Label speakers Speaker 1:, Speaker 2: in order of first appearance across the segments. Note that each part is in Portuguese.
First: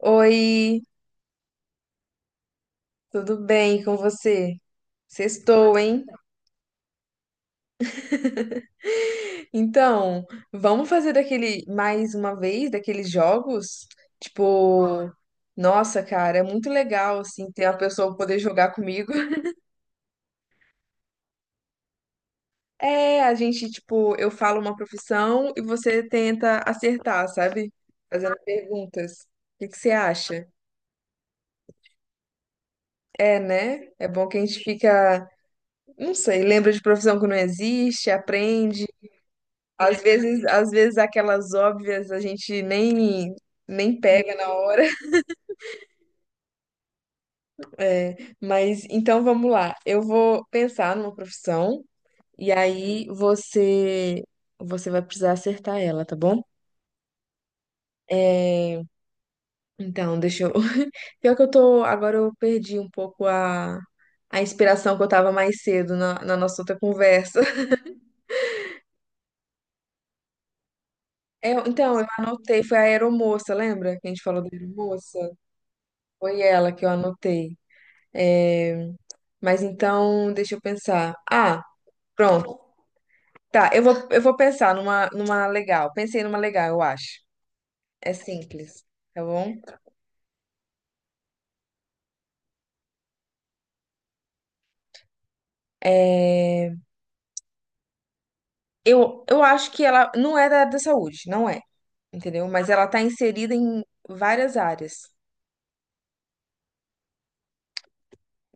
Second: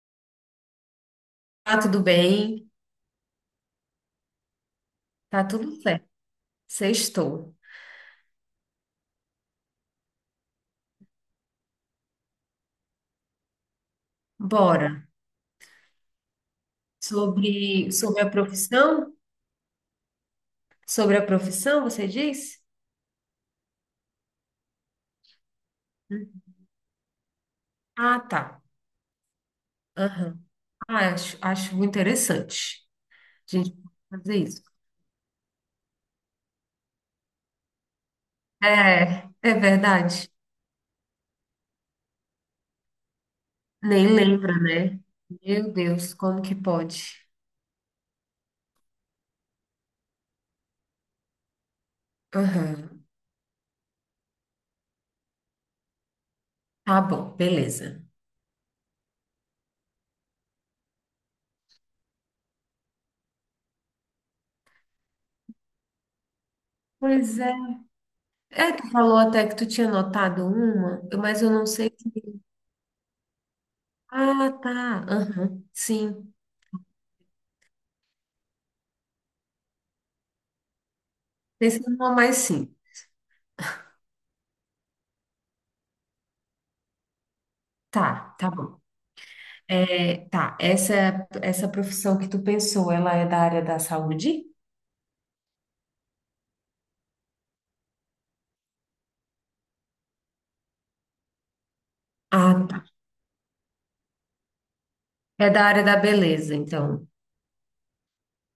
Speaker 1: Oi,
Speaker 2: Tá tudo bem,
Speaker 1: tudo bem com você?
Speaker 2: tá tudo
Speaker 1: Sextou, hein?
Speaker 2: certo. Sextou.
Speaker 1: Então, vamos fazer daquele mais uma vez daqueles jogos?
Speaker 2: Bora.
Speaker 1: Tipo, nossa, cara, é muito legal assim ter a
Speaker 2: Sobre,
Speaker 1: pessoa
Speaker 2: sobre a
Speaker 1: poder jogar comigo.
Speaker 2: profissão? Sobre a profissão, você disse?
Speaker 1: É, a gente, tipo, eu falo uma profissão e você tenta acertar, sabe?
Speaker 2: Ah,
Speaker 1: Fazendo
Speaker 2: tá.
Speaker 1: perguntas. O que você
Speaker 2: Aham.
Speaker 1: acha?
Speaker 2: Ah, acho muito interessante
Speaker 1: É,
Speaker 2: a gente
Speaker 1: né?
Speaker 2: pode
Speaker 1: É bom
Speaker 2: fazer
Speaker 1: que a gente
Speaker 2: isso.
Speaker 1: fica, não sei, lembra de profissão que não existe, aprende.
Speaker 2: É, é verdade.
Speaker 1: Às vezes aquelas óbvias a gente nem
Speaker 2: Nem
Speaker 1: pega na
Speaker 2: lembra,
Speaker 1: hora.
Speaker 2: né? Meu Deus, como que pode?
Speaker 1: É, mas então vamos lá. Eu vou pensar numa profissão e
Speaker 2: Aham.
Speaker 1: aí você vai precisar acertar ela, tá bom?
Speaker 2: Tá bom, beleza.
Speaker 1: É, então, deixa eu. Pior que eu tô. Agora eu perdi um pouco a inspiração que eu tava mais cedo na nossa outra
Speaker 2: Pois
Speaker 1: conversa.
Speaker 2: é. É, tu falou até que tu tinha notado uma, mas
Speaker 1: É,
Speaker 2: eu não sei.
Speaker 1: então, eu anotei, foi a aeromoça, lembra? Que a gente falou da
Speaker 2: Ah, tá.
Speaker 1: aeromoça?
Speaker 2: Aham. Sim.
Speaker 1: Foi ela que eu anotei. É, mas então, deixa eu pensar. Ah,
Speaker 2: Pensei numa mais
Speaker 1: pronto.
Speaker 2: simples.
Speaker 1: Tá, eu vou pensar numa legal. Pensei numa legal, eu acho. É
Speaker 2: Tá, tá bom.
Speaker 1: simples, tá bom?
Speaker 2: É, tá, essa profissão que tu pensou, ela é da área da saúde?
Speaker 1: É, eu acho que ela não é da área da saúde, não é, entendeu?
Speaker 2: Ah,
Speaker 1: Mas
Speaker 2: tá.
Speaker 1: ela tá inserida em várias áreas.
Speaker 2: É da área da beleza, então.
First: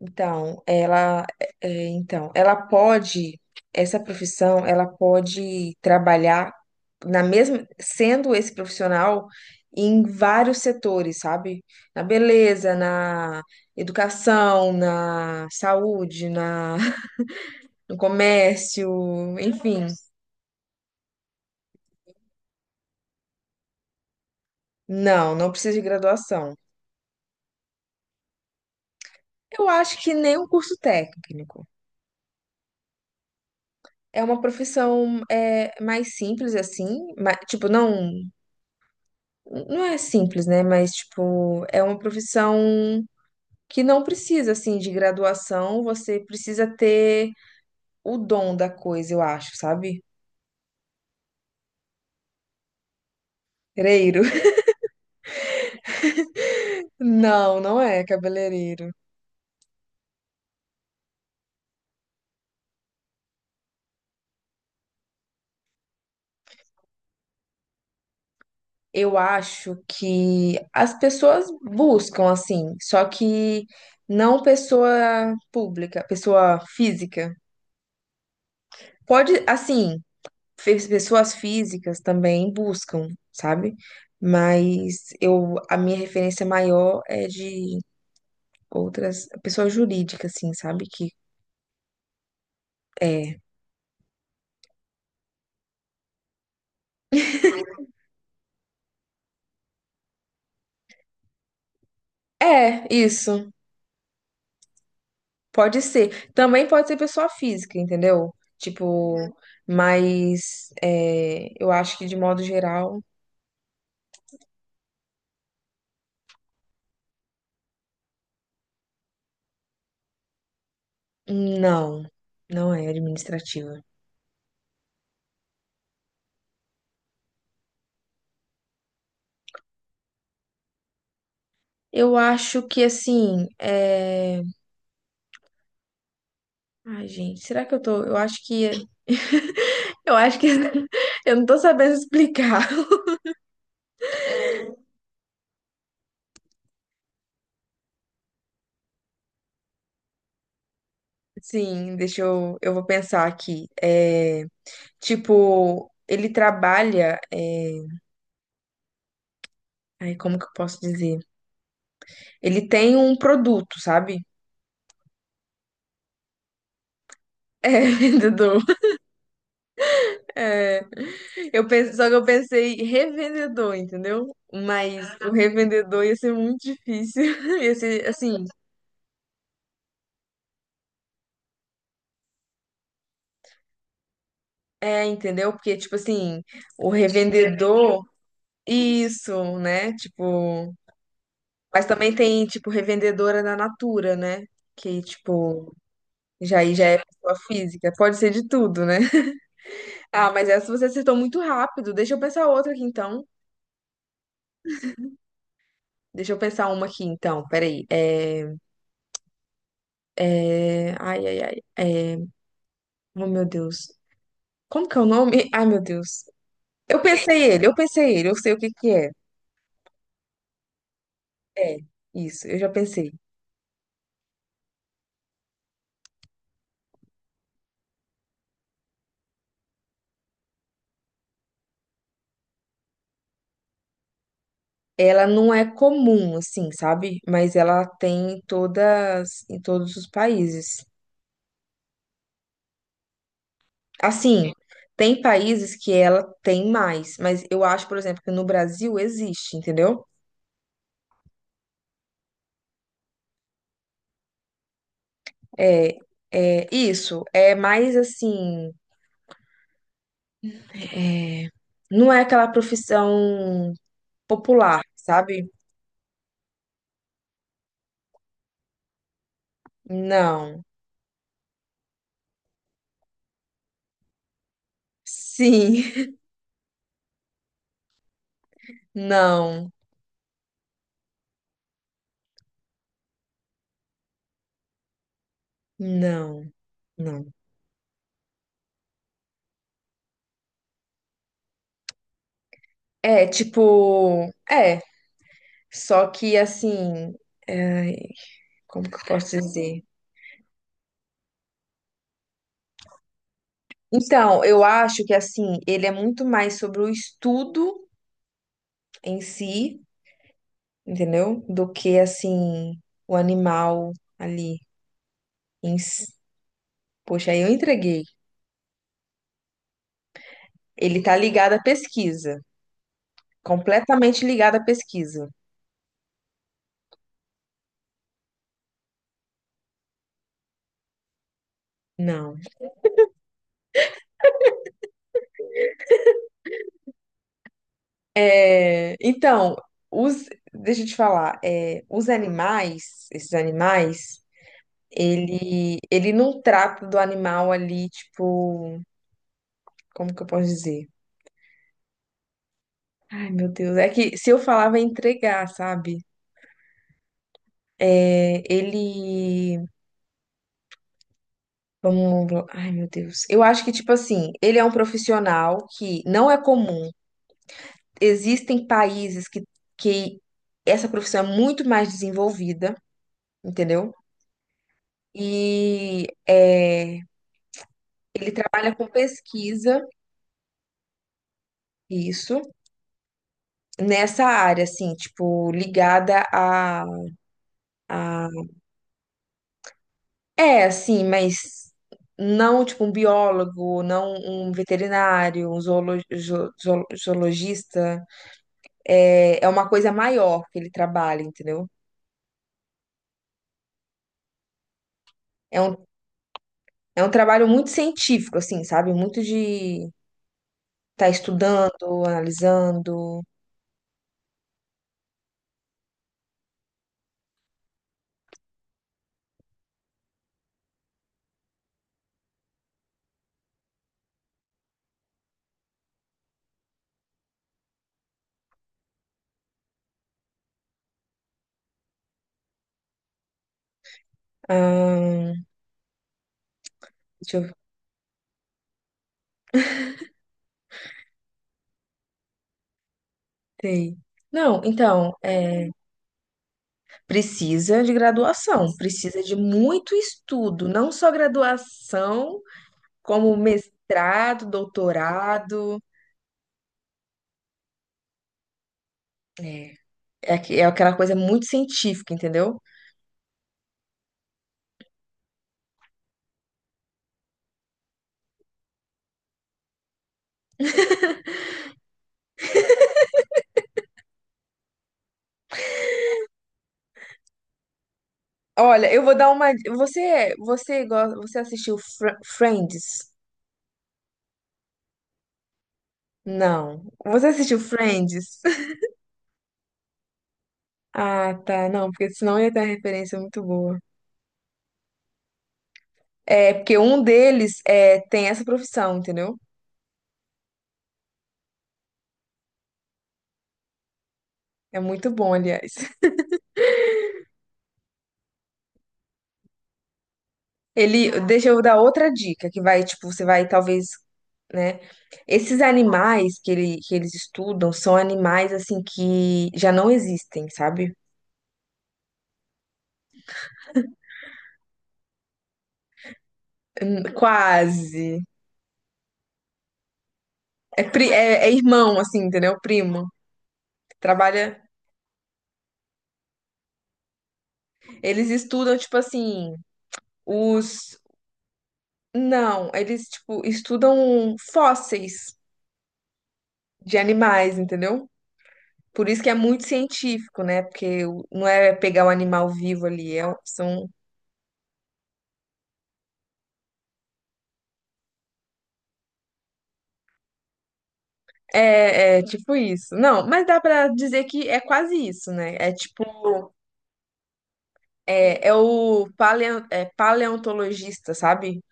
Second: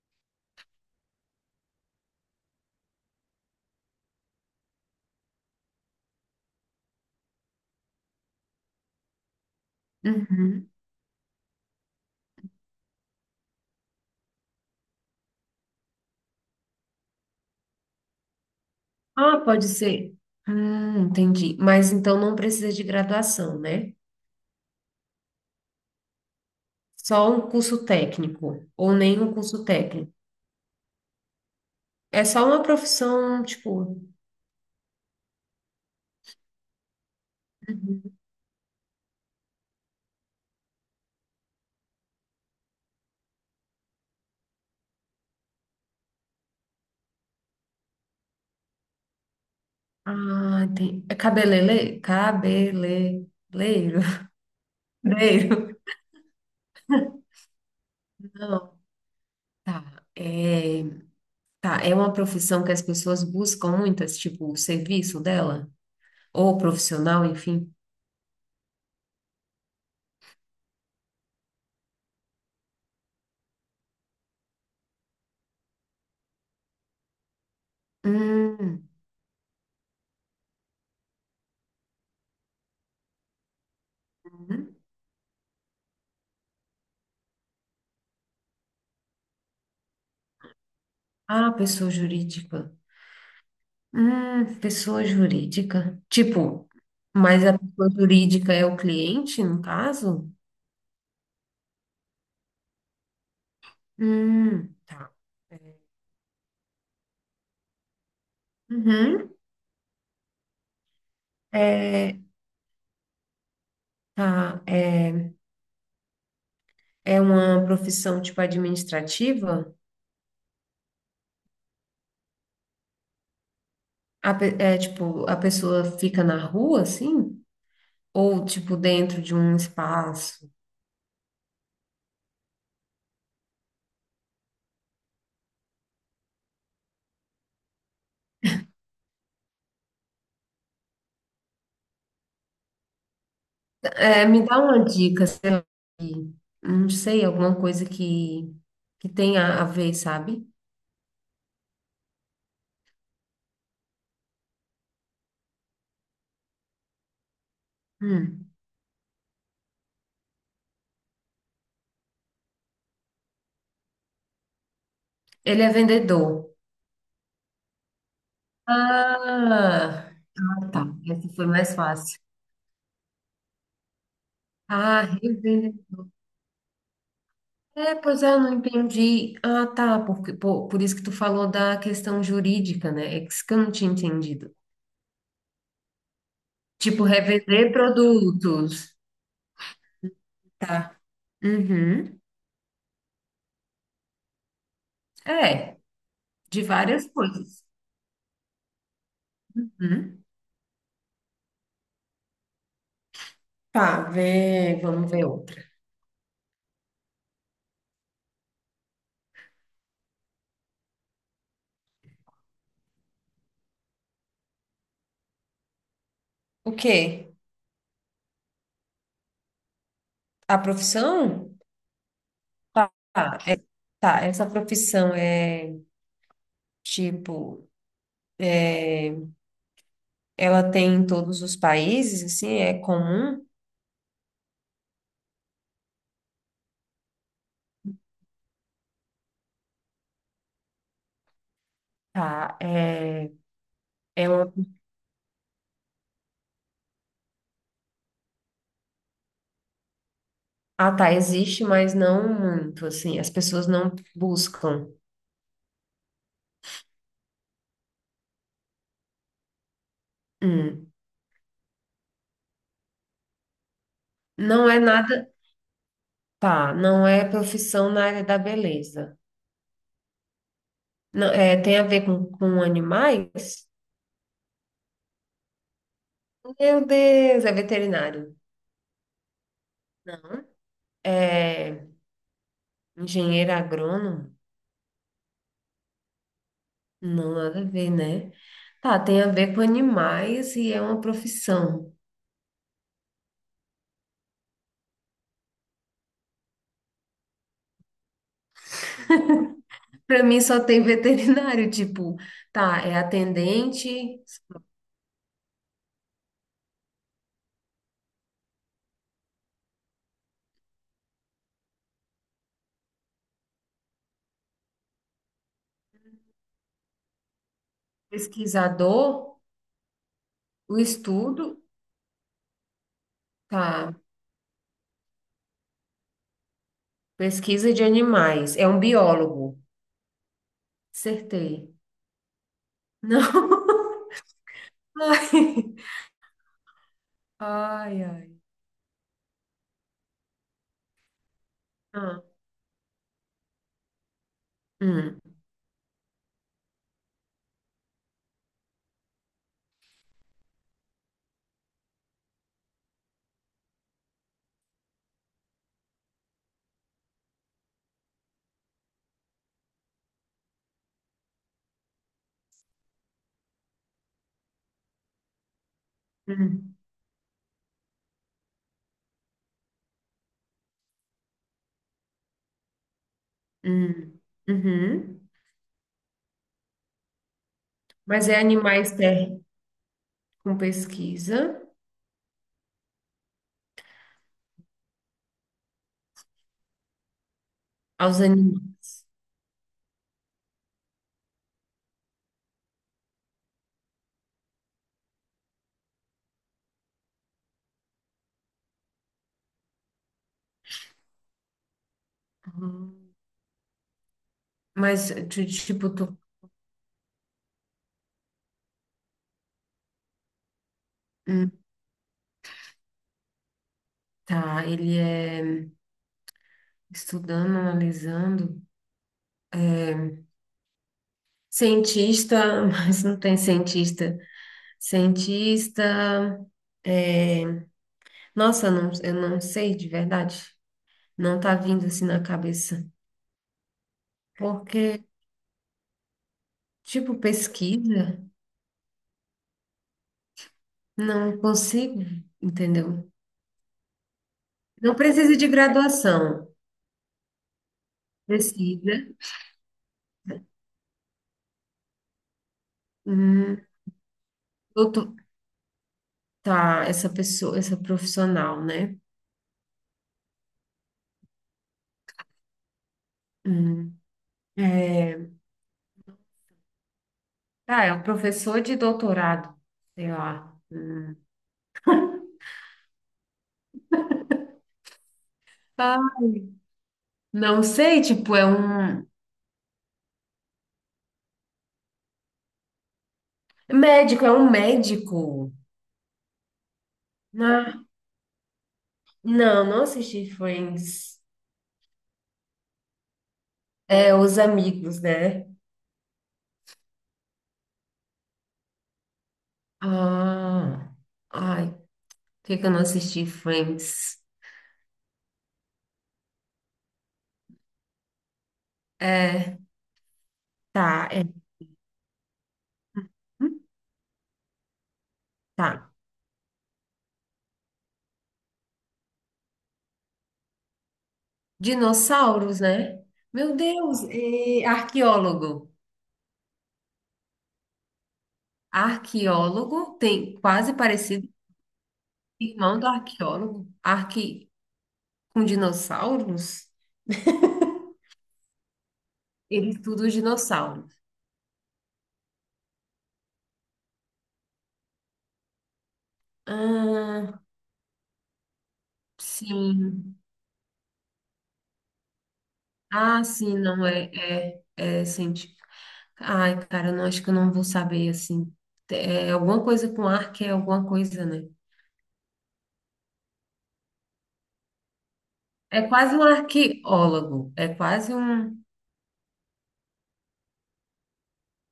Speaker 1: Então, ela, é, então, ela pode, essa profissão, ela pode trabalhar na mesma, sendo esse profissional em vários
Speaker 2: Uhum.
Speaker 1: setores, sabe? Na beleza, na educação, na saúde, na, no comércio,
Speaker 2: Ah, pode
Speaker 1: enfim.
Speaker 2: ser. Entendi. Mas então não precisa de graduação, né?
Speaker 1: Não, não precisa de graduação.
Speaker 2: Só um curso técnico, ou nem um curso
Speaker 1: Eu acho
Speaker 2: técnico.
Speaker 1: que nem um curso técnico.
Speaker 2: É só uma profissão, tipo.
Speaker 1: É uma profissão é, mais simples assim, tipo, não é simples, né? Mas, tipo, é uma profissão que não precisa, assim, de graduação, você precisa ter o dom da coisa, eu acho, sabe?
Speaker 2: Ah, entendi. É cabelele? Cabeleleiro.
Speaker 1: Cabeleireiro.
Speaker 2: Leiro.
Speaker 1: Não, não é
Speaker 2: Não,
Speaker 1: cabeleireiro.
Speaker 2: tá. É. Tá, é uma profissão que as pessoas buscam muitas, tipo, o serviço dela, ou profissional, enfim.
Speaker 1: Eu acho que as pessoas buscam, assim, só que não pessoa pública, pessoa física.
Speaker 2: Hum,
Speaker 1: Pode, assim, pessoas físicas também buscam, sabe?
Speaker 2: hum.
Speaker 1: Mas eu, a minha referência maior é de outras, pessoa jurídica, assim, sabe? Que
Speaker 2: Ah, pessoa jurídica.
Speaker 1: é.
Speaker 2: Pessoa jurídica. Tipo, mas a pessoa jurídica é o cliente, no caso?
Speaker 1: É, isso.
Speaker 2: Tá. É.
Speaker 1: Pode ser. Também pode ser pessoa física, entendeu? Tipo,
Speaker 2: Uhum.
Speaker 1: mas é, eu acho que de
Speaker 2: É,
Speaker 1: modo geral,
Speaker 2: tá, é uma profissão, tipo, administrativa?
Speaker 1: não. Não é administrativa.
Speaker 2: É, tipo, a pessoa fica na rua, assim? Ou, tipo, dentro de um espaço?
Speaker 1: Eu acho que assim, é... Ai, gente, será que eu tô? Eu acho que eu não tô sabendo explicar.
Speaker 2: É, me dá uma dica, sei lá, que- não sei, alguma coisa que, tenha a ver, sabe?
Speaker 1: Sim, eu vou pensar aqui. É, tipo, ele trabalha é,
Speaker 2: Hum.
Speaker 1: Aí, como que eu posso dizer? Ele tem um produto, sabe?
Speaker 2: Ele é vendedor.
Speaker 1: É vendedor.
Speaker 2: Ah, ah,
Speaker 1: É,
Speaker 2: tá. Essa foi
Speaker 1: eu
Speaker 2: mais
Speaker 1: pensei, só que
Speaker 2: fácil.
Speaker 1: eu pensei revendedor, entendeu? Mas
Speaker 2: Ah,
Speaker 1: o
Speaker 2: revendedor.
Speaker 1: revendedor ia ser muito difícil. Ia
Speaker 2: É,
Speaker 1: ser,
Speaker 2: pois é, eu
Speaker 1: assim,
Speaker 2: não entendi. Ah, tá, por isso que tu falou da questão jurídica, né? É isso que eu não tinha entendido.
Speaker 1: é, entendeu? Porque, tipo assim, o
Speaker 2: Tipo, revender
Speaker 1: revendedor,
Speaker 2: produtos.
Speaker 1: isso, né? Tipo,
Speaker 2: Tá.
Speaker 1: mas também
Speaker 2: Uhum.
Speaker 1: tem, tipo, revendedora da Natura, né? Que, tipo,
Speaker 2: É,
Speaker 1: já
Speaker 2: de
Speaker 1: aí já é
Speaker 2: várias
Speaker 1: pessoa
Speaker 2: coisas.
Speaker 1: física. Pode ser de tudo, né?
Speaker 2: Uhum.
Speaker 1: Ah, mas essa você acertou muito rápido. Deixa eu pensar outra aqui, então.
Speaker 2: Tá, vamos ver outra.
Speaker 1: Deixa eu pensar uma aqui, então. Peraí. Ai, ai, ai. É, oh, meu Deus. Como que é o nome? Ai, meu Deus.
Speaker 2: O
Speaker 1: Eu
Speaker 2: quê?
Speaker 1: pensei ele, eu pensei ele, eu sei o que é.
Speaker 2: A profissão?
Speaker 1: É, isso, eu já
Speaker 2: Tá.
Speaker 1: pensei.
Speaker 2: Tá, tá, essa profissão é tipo, ela tem em todos os países, assim, é comum?
Speaker 1: Ela não é comum, assim, sabe? Mas ela tem em todos os países.
Speaker 2: Tá. É
Speaker 1: Assim,
Speaker 2: uma-
Speaker 1: tem países que ela tem mais, mas eu acho, por exemplo, que no Brasil existe, entendeu?
Speaker 2: ah, tá, existe, mas não muito, assim, as pessoas não buscam.
Speaker 1: É, é isso. É mais assim.
Speaker 2: Hum.
Speaker 1: É, não é aquela profissão
Speaker 2: Não é
Speaker 1: popular,
Speaker 2: nada,
Speaker 1: sabe?
Speaker 2: tá, não é profissão na área da beleza.
Speaker 1: Não.
Speaker 2: Não, é, tem a ver com animais?
Speaker 1: Sim.
Speaker 2: Meu Deus, é veterinário.
Speaker 1: Não.
Speaker 2: Não. É engenheiro agrônomo?
Speaker 1: Não. Não.
Speaker 2: Não, nada a ver, né? Tá, tem a ver com animais e é uma profissão.
Speaker 1: É, tipo, é, só que assim, é, como que eu posso dizer?
Speaker 2: Para mim só tem veterinário, tipo, tá, é atendente,
Speaker 1: Então, eu acho que assim, ele é muito mais sobre o estudo em si, entendeu? Do que assim, o animal ali em si. Poxa, aí eu entreguei.
Speaker 2: pesquisador, o
Speaker 1: Ele tá ligado à
Speaker 2: estudo,
Speaker 1: pesquisa,
Speaker 2: tá,
Speaker 1: completamente ligado à pesquisa.
Speaker 2: pesquisa de animais, é um biólogo. Acertei.
Speaker 1: Não.
Speaker 2: Não. Ai, ai, ai.
Speaker 1: É, então, os, deixa eu te falar, é, os
Speaker 2: Ah,
Speaker 1: animais, esses animais,
Speaker 2: hum,
Speaker 1: ele não trata do animal ali, tipo, como que eu posso dizer? Ai, meu Deus, é que se eu falar vai entregar, sabe? É, ele, vamos, ai, meu Deus. Eu acho que, tipo assim, ele é um profissional que não é
Speaker 2: hum,
Speaker 1: comum. Existem países que essa profissão é muito mais desenvolvida, entendeu?
Speaker 2: hum, uhum.
Speaker 1: E é,
Speaker 2: Mas
Speaker 1: ele
Speaker 2: é
Speaker 1: trabalha com
Speaker 2: animais ter
Speaker 1: pesquisa,
Speaker 2: com pesquisa
Speaker 1: isso, nessa área, assim, tipo, ligada
Speaker 2: aos
Speaker 1: a...
Speaker 2: animais.
Speaker 1: É, assim, mas não, tipo, um biólogo, não um veterinário, um zoologista. É, é uma coisa maior que ele trabalha, entendeu?
Speaker 2: Uhum. Mas,
Speaker 1: É um,
Speaker 2: tipo, tu.
Speaker 1: é um trabalho muito científico, assim, sabe? Muito de estar
Speaker 2: Hum.
Speaker 1: estudando, analisando.
Speaker 2: Tá, ele é estudando, analisando. Cientista, mas não tem cientista. Cientista. É, Nossa, não, eu não sei de verdade. Não tá vindo assim na cabeça. Porque,
Speaker 1: Ahn,
Speaker 2: tipo,
Speaker 1: deixa eu
Speaker 2: pesquisa, não consigo, entendeu?
Speaker 1: ver. Não,
Speaker 2: Não
Speaker 1: então,
Speaker 2: precisa de
Speaker 1: é.
Speaker 2: graduação.
Speaker 1: Precisa de graduação,
Speaker 2: Pesquisa.
Speaker 1: precisa de muito estudo, não só graduação, como
Speaker 2: Hum,
Speaker 1: mestrado,
Speaker 2: doutor-
Speaker 1: doutorado.
Speaker 2: tá, essa pessoa, essa profissional, né?
Speaker 1: É, é, é aquela coisa muito científica, entendeu?
Speaker 2: Hum, é, ah, é um professor de doutorado, sei lá. Hum. Ah, não sei, tipo, é
Speaker 1: Olha, eu
Speaker 2: um
Speaker 1: vou dar uma. Você gosta, você assistiu Friends?
Speaker 2: médico, é um médico.
Speaker 1: Não. Você assistiu
Speaker 2: Ah,
Speaker 1: Friends?
Speaker 2: não, não assisti Friends.
Speaker 1: Ah, tá. Não, porque senão ia ter uma referência muito boa.
Speaker 2: É Os Amigos, né?
Speaker 1: É, porque um deles é, tem essa profissão, entendeu?
Speaker 2: Ah, ai, por que que eu não assisti Friends?
Speaker 1: É muito bom, aliás.
Speaker 2: É, tá,
Speaker 1: Ele,
Speaker 2: é,
Speaker 1: deixa eu dar outra dica que vai, tipo, você vai
Speaker 2: hum,
Speaker 1: talvez, né? Esses
Speaker 2: tá.
Speaker 1: animais que, ele, que eles estudam são animais assim que já não existem, sabe?
Speaker 2: Dinossauros, né? Meu Deus, é arqueólogo.
Speaker 1: Quase.
Speaker 2: Arqueólogo tem quase
Speaker 1: É,
Speaker 2: parecido com
Speaker 1: é, é irmão, assim,
Speaker 2: o
Speaker 1: entendeu?
Speaker 2: irmão do
Speaker 1: Primo.
Speaker 2: arqueólogo. Arque
Speaker 1: Trabalha.
Speaker 2: Com dinossauros?
Speaker 1: Eles estudam, tipo assim,
Speaker 2: Ele estuda os dinossauros.
Speaker 1: os. Não, eles, tipo, estudam fósseis de
Speaker 2: Ah,
Speaker 1: animais, entendeu? Por isso que é muito
Speaker 2: sim.
Speaker 1: científico, né? Porque não é pegar o animal vivo ali,
Speaker 2: Ah,
Speaker 1: é,
Speaker 2: sim, não,
Speaker 1: são
Speaker 2: é científico. Ai, cara, eu não acho que eu não vou saber, assim. É alguma coisa com arque, é alguma coisa, né?
Speaker 1: é, é tipo isso. Não, mas dá pra dizer que é quase isso, né? É
Speaker 2: É
Speaker 1: tipo,
Speaker 2: quase um arqueólogo, é quase
Speaker 1: é, é
Speaker 2: um...
Speaker 1: o paleo, é paleontologista, sabe?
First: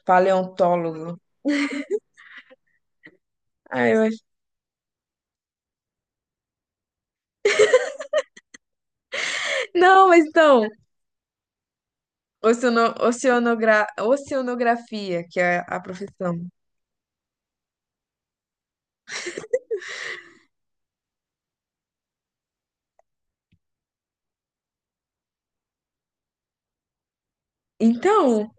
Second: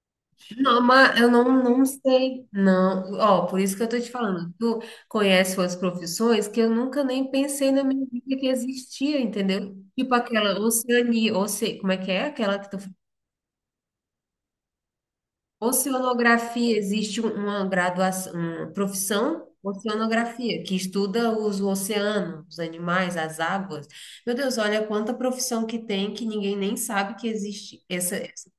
Speaker 2: Não, mas
Speaker 1: Paleontólogo.
Speaker 2: eu não sei, não. Ó, por isso que
Speaker 1: Ah,
Speaker 2: eu tô
Speaker 1: eu
Speaker 2: te
Speaker 1: acho.
Speaker 2: falando, tu conhece suas profissões que eu nunca nem pensei na minha vida que existia, entendeu?
Speaker 1: Não,
Speaker 2: Tipo
Speaker 1: mas
Speaker 2: aquela
Speaker 1: então,
Speaker 2: oceania, oce... como é que é? Aquela que tu.
Speaker 1: oceano, oceanogra, oceanografia, que é a profissão.
Speaker 2: Oceanografia, existe uma graduação, uma profissão, oceanografia, que estuda os oceanos, os animais, as águas. Meu Deus, olha quanta profissão que tem que ninguém nem sabe que existe. Essa,
Speaker 1: Então,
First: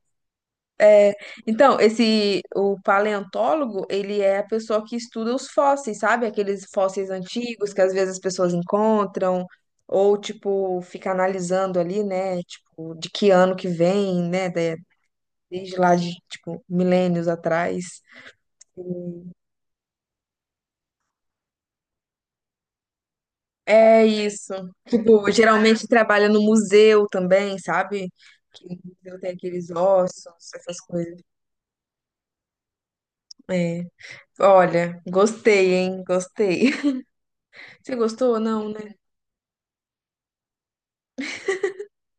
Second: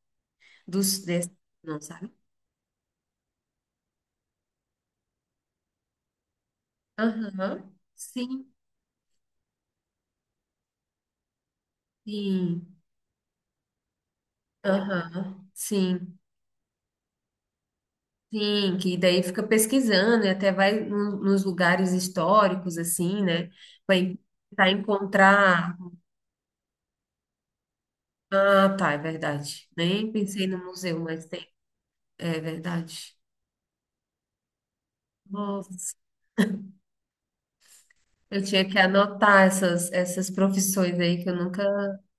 Speaker 2: dos, desse,
Speaker 1: então,
Speaker 2: não sabe?
Speaker 1: esse o paleontólogo, ele é a pessoa que estuda os fósseis, sabe? Aqueles fósseis antigos
Speaker 2: Aham,
Speaker 1: que às vezes as pessoas
Speaker 2: sim,
Speaker 1: encontram, ou tipo, fica analisando ali, né?
Speaker 2: sim.
Speaker 1: Tipo, de que ano que vem, né?
Speaker 2: Aham,
Speaker 1: Desde lá de,
Speaker 2: sim,
Speaker 1: tipo, milênios atrás.
Speaker 2: sim. Que daí fica pesquisando e até vai nos lugares históricos, assim, né?
Speaker 1: É
Speaker 2: Vai
Speaker 1: isso.
Speaker 2: tentar
Speaker 1: Tipo,
Speaker 2: encontrar.
Speaker 1: geralmente trabalha no museu também, sabe? Que
Speaker 2: Ah,
Speaker 1: o
Speaker 2: tá, é
Speaker 1: museu tem aqueles
Speaker 2: verdade. Nem pensei
Speaker 1: ossos,
Speaker 2: no
Speaker 1: essas
Speaker 2: museu,
Speaker 1: coisas.
Speaker 2: mas tem. É verdade.
Speaker 1: É. Olha, gostei,
Speaker 2: Nossa,
Speaker 1: hein? Gostei. Você gostou?
Speaker 2: eu tinha
Speaker 1: Não,
Speaker 2: que
Speaker 1: né?
Speaker 2: anotar essas profissões aí que eu nunca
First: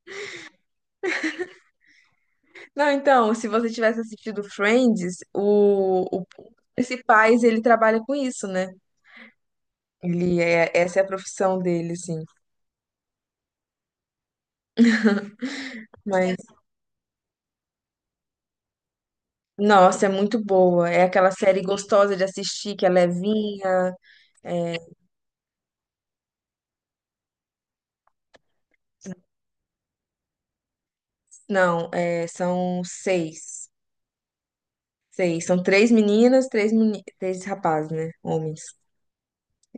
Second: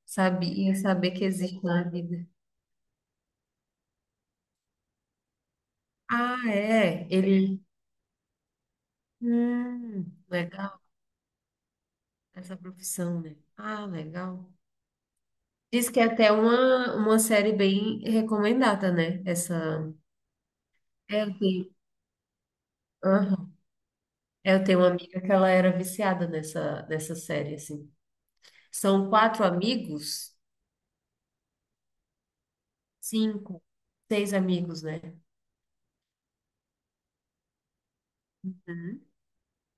Speaker 2: sabia saber que existem na vida.
Speaker 1: Não, então, se você tivesse assistido Friends, o
Speaker 2: Ah, é.
Speaker 1: principais ele
Speaker 2: Ele.
Speaker 1: trabalha com isso, né? Ele é,
Speaker 2: Legal
Speaker 1: essa é a profissão dele, assim.
Speaker 2: essa profissão, né? Ah, legal. Diz que é até
Speaker 1: Mas,
Speaker 2: uma série bem recomendada, né? Essa.
Speaker 1: nossa, é muito boa. É
Speaker 2: É,
Speaker 1: aquela
Speaker 2: eu
Speaker 1: série
Speaker 2: tenho.
Speaker 1: gostosa de assistir, que é
Speaker 2: Aham.
Speaker 1: levinha.
Speaker 2: É, eu
Speaker 1: É,
Speaker 2: tenho uma amiga que ela era viciada nessa série, assim. São quatro amigos,
Speaker 1: não, é, são
Speaker 2: cinco,
Speaker 1: seis.
Speaker 2: seis amigos, né?
Speaker 1: Seis. São três meninas, três rapazes, né? Homens.
Speaker 2: Uhum.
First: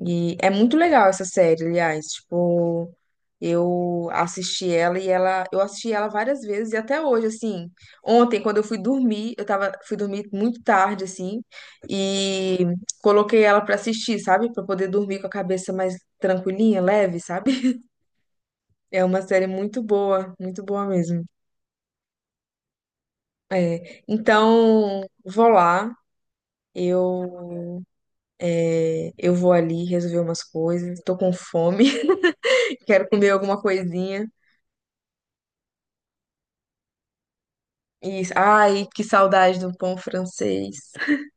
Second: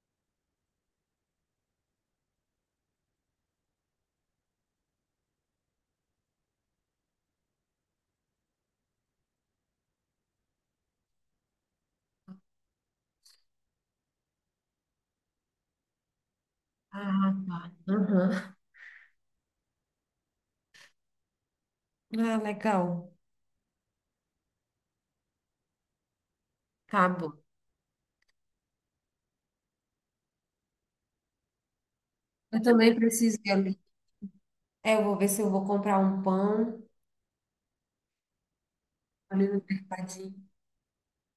Speaker 1: E é muito legal essa série, aliás. Tipo, eu assisti eu assisti ela várias vezes e até hoje, assim, ontem quando eu fui dormir, eu tava, fui dormir muito tarde, assim, e coloquei ela pra assistir, sabe? Pra poder dormir com a cabeça mais tranquilinha, leve,
Speaker 2: Ah, tá.
Speaker 1: sabe?
Speaker 2: Aham.
Speaker 1: É uma série muito boa mesmo.
Speaker 2: Ah, legal.
Speaker 1: É, então, vou lá,
Speaker 2: Tá bom.
Speaker 1: eu, é, eu vou ali resolver umas coisas, tô com fome,
Speaker 2: Eu também
Speaker 1: quero comer
Speaker 2: preciso ir
Speaker 1: alguma
Speaker 2: ali,
Speaker 1: coisinha.
Speaker 2: é, eu vou ver se eu vou comprar um pão
Speaker 1: E, ai, que
Speaker 2: ali
Speaker 1: saudade
Speaker 2: no
Speaker 1: do pão
Speaker 2: mercadinho.
Speaker 1: francês.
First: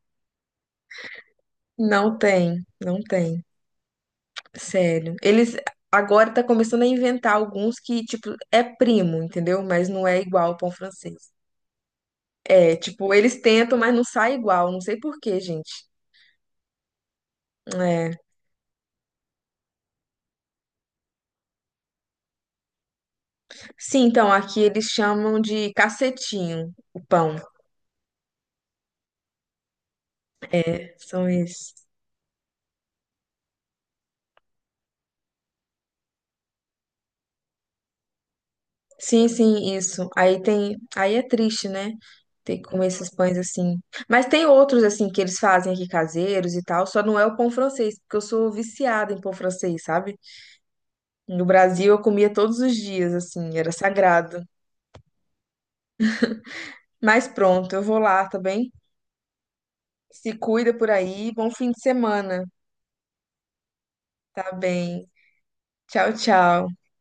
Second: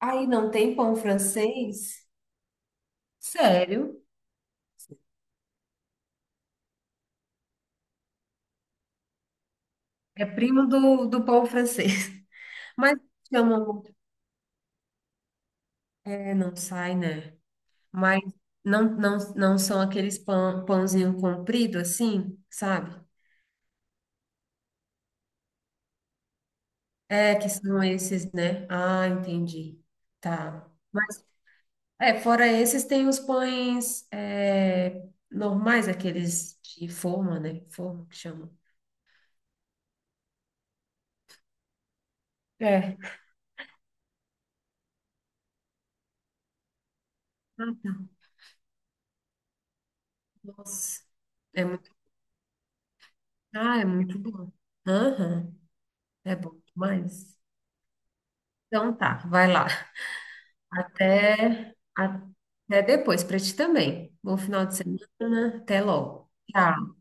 Speaker 2: Aí não tem pão francês?
Speaker 1: Não tem,
Speaker 2: Sério?
Speaker 1: sério. Eles agora tá começando a inventar alguns que, tipo, é primo, entendeu? Mas não é
Speaker 2: É
Speaker 1: igual ao
Speaker 2: primo
Speaker 1: pão
Speaker 2: do
Speaker 1: francês.
Speaker 2: pão francês.
Speaker 1: É,
Speaker 2: Mas
Speaker 1: tipo, eles
Speaker 2: chamam
Speaker 1: tentam, mas
Speaker 2: muito.
Speaker 1: não sai igual, não sei por quê, gente.
Speaker 2: É, não sai, né? Mas
Speaker 1: É.
Speaker 2: não, não, não são aqueles pão, pãozinho comprido assim, sabe?
Speaker 1: Sim, então aqui eles chamam de cacetinho o
Speaker 2: É,
Speaker 1: pão.
Speaker 2: que são esses, né? Ah, entendi. Tá.
Speaker 1: É, são esses.
Speaker 2: É, fora esses, tem os pães é, normais, aqueles de forma, né? Forma que chama.
Speaker 1: Sim, isso. Aí tem, aí é triste, né? Ter que comer
Speaker 2: É.
Speaker 1: esses pães assim. Mas tem outros assim que eles fazem aqui caseiros e tal, só não é o pão
Speaker 2: Ah,
Speaker 1: francês, porque eu sou viciada em pão francês, sabe?
Speaker 2: Nossa,
Speaker 1: No
Speaker 2: é
Speaker 1: Brasil
Speaker 2: muito,
Speaker 1: eu comia todos os dias, assim, era
Speaker 2: é muito
Speaker 1: sagrado.
Speaker 2: bom. Aham, é bom
Speaker 1: Mas
Speaker 2: demais.
Speaker 1: pronto, eu vou lá, tá bem?
Speaker 2: Então tá, vai lá.
Speaker 1: Se cuida por aí, bom fim
Speaker 2: Até,
Speaker 1: de semana,
Speaker 2: até depois, para ti também. Bom
Speaker 1: tá
Speaker 2: final de
Speaker 1: bem?
Speaker 2: semana, até
Speaker 1: Tchau,
Speaker 2: logo.
Speaker 1: tchau.
Speaker 2: Tchau.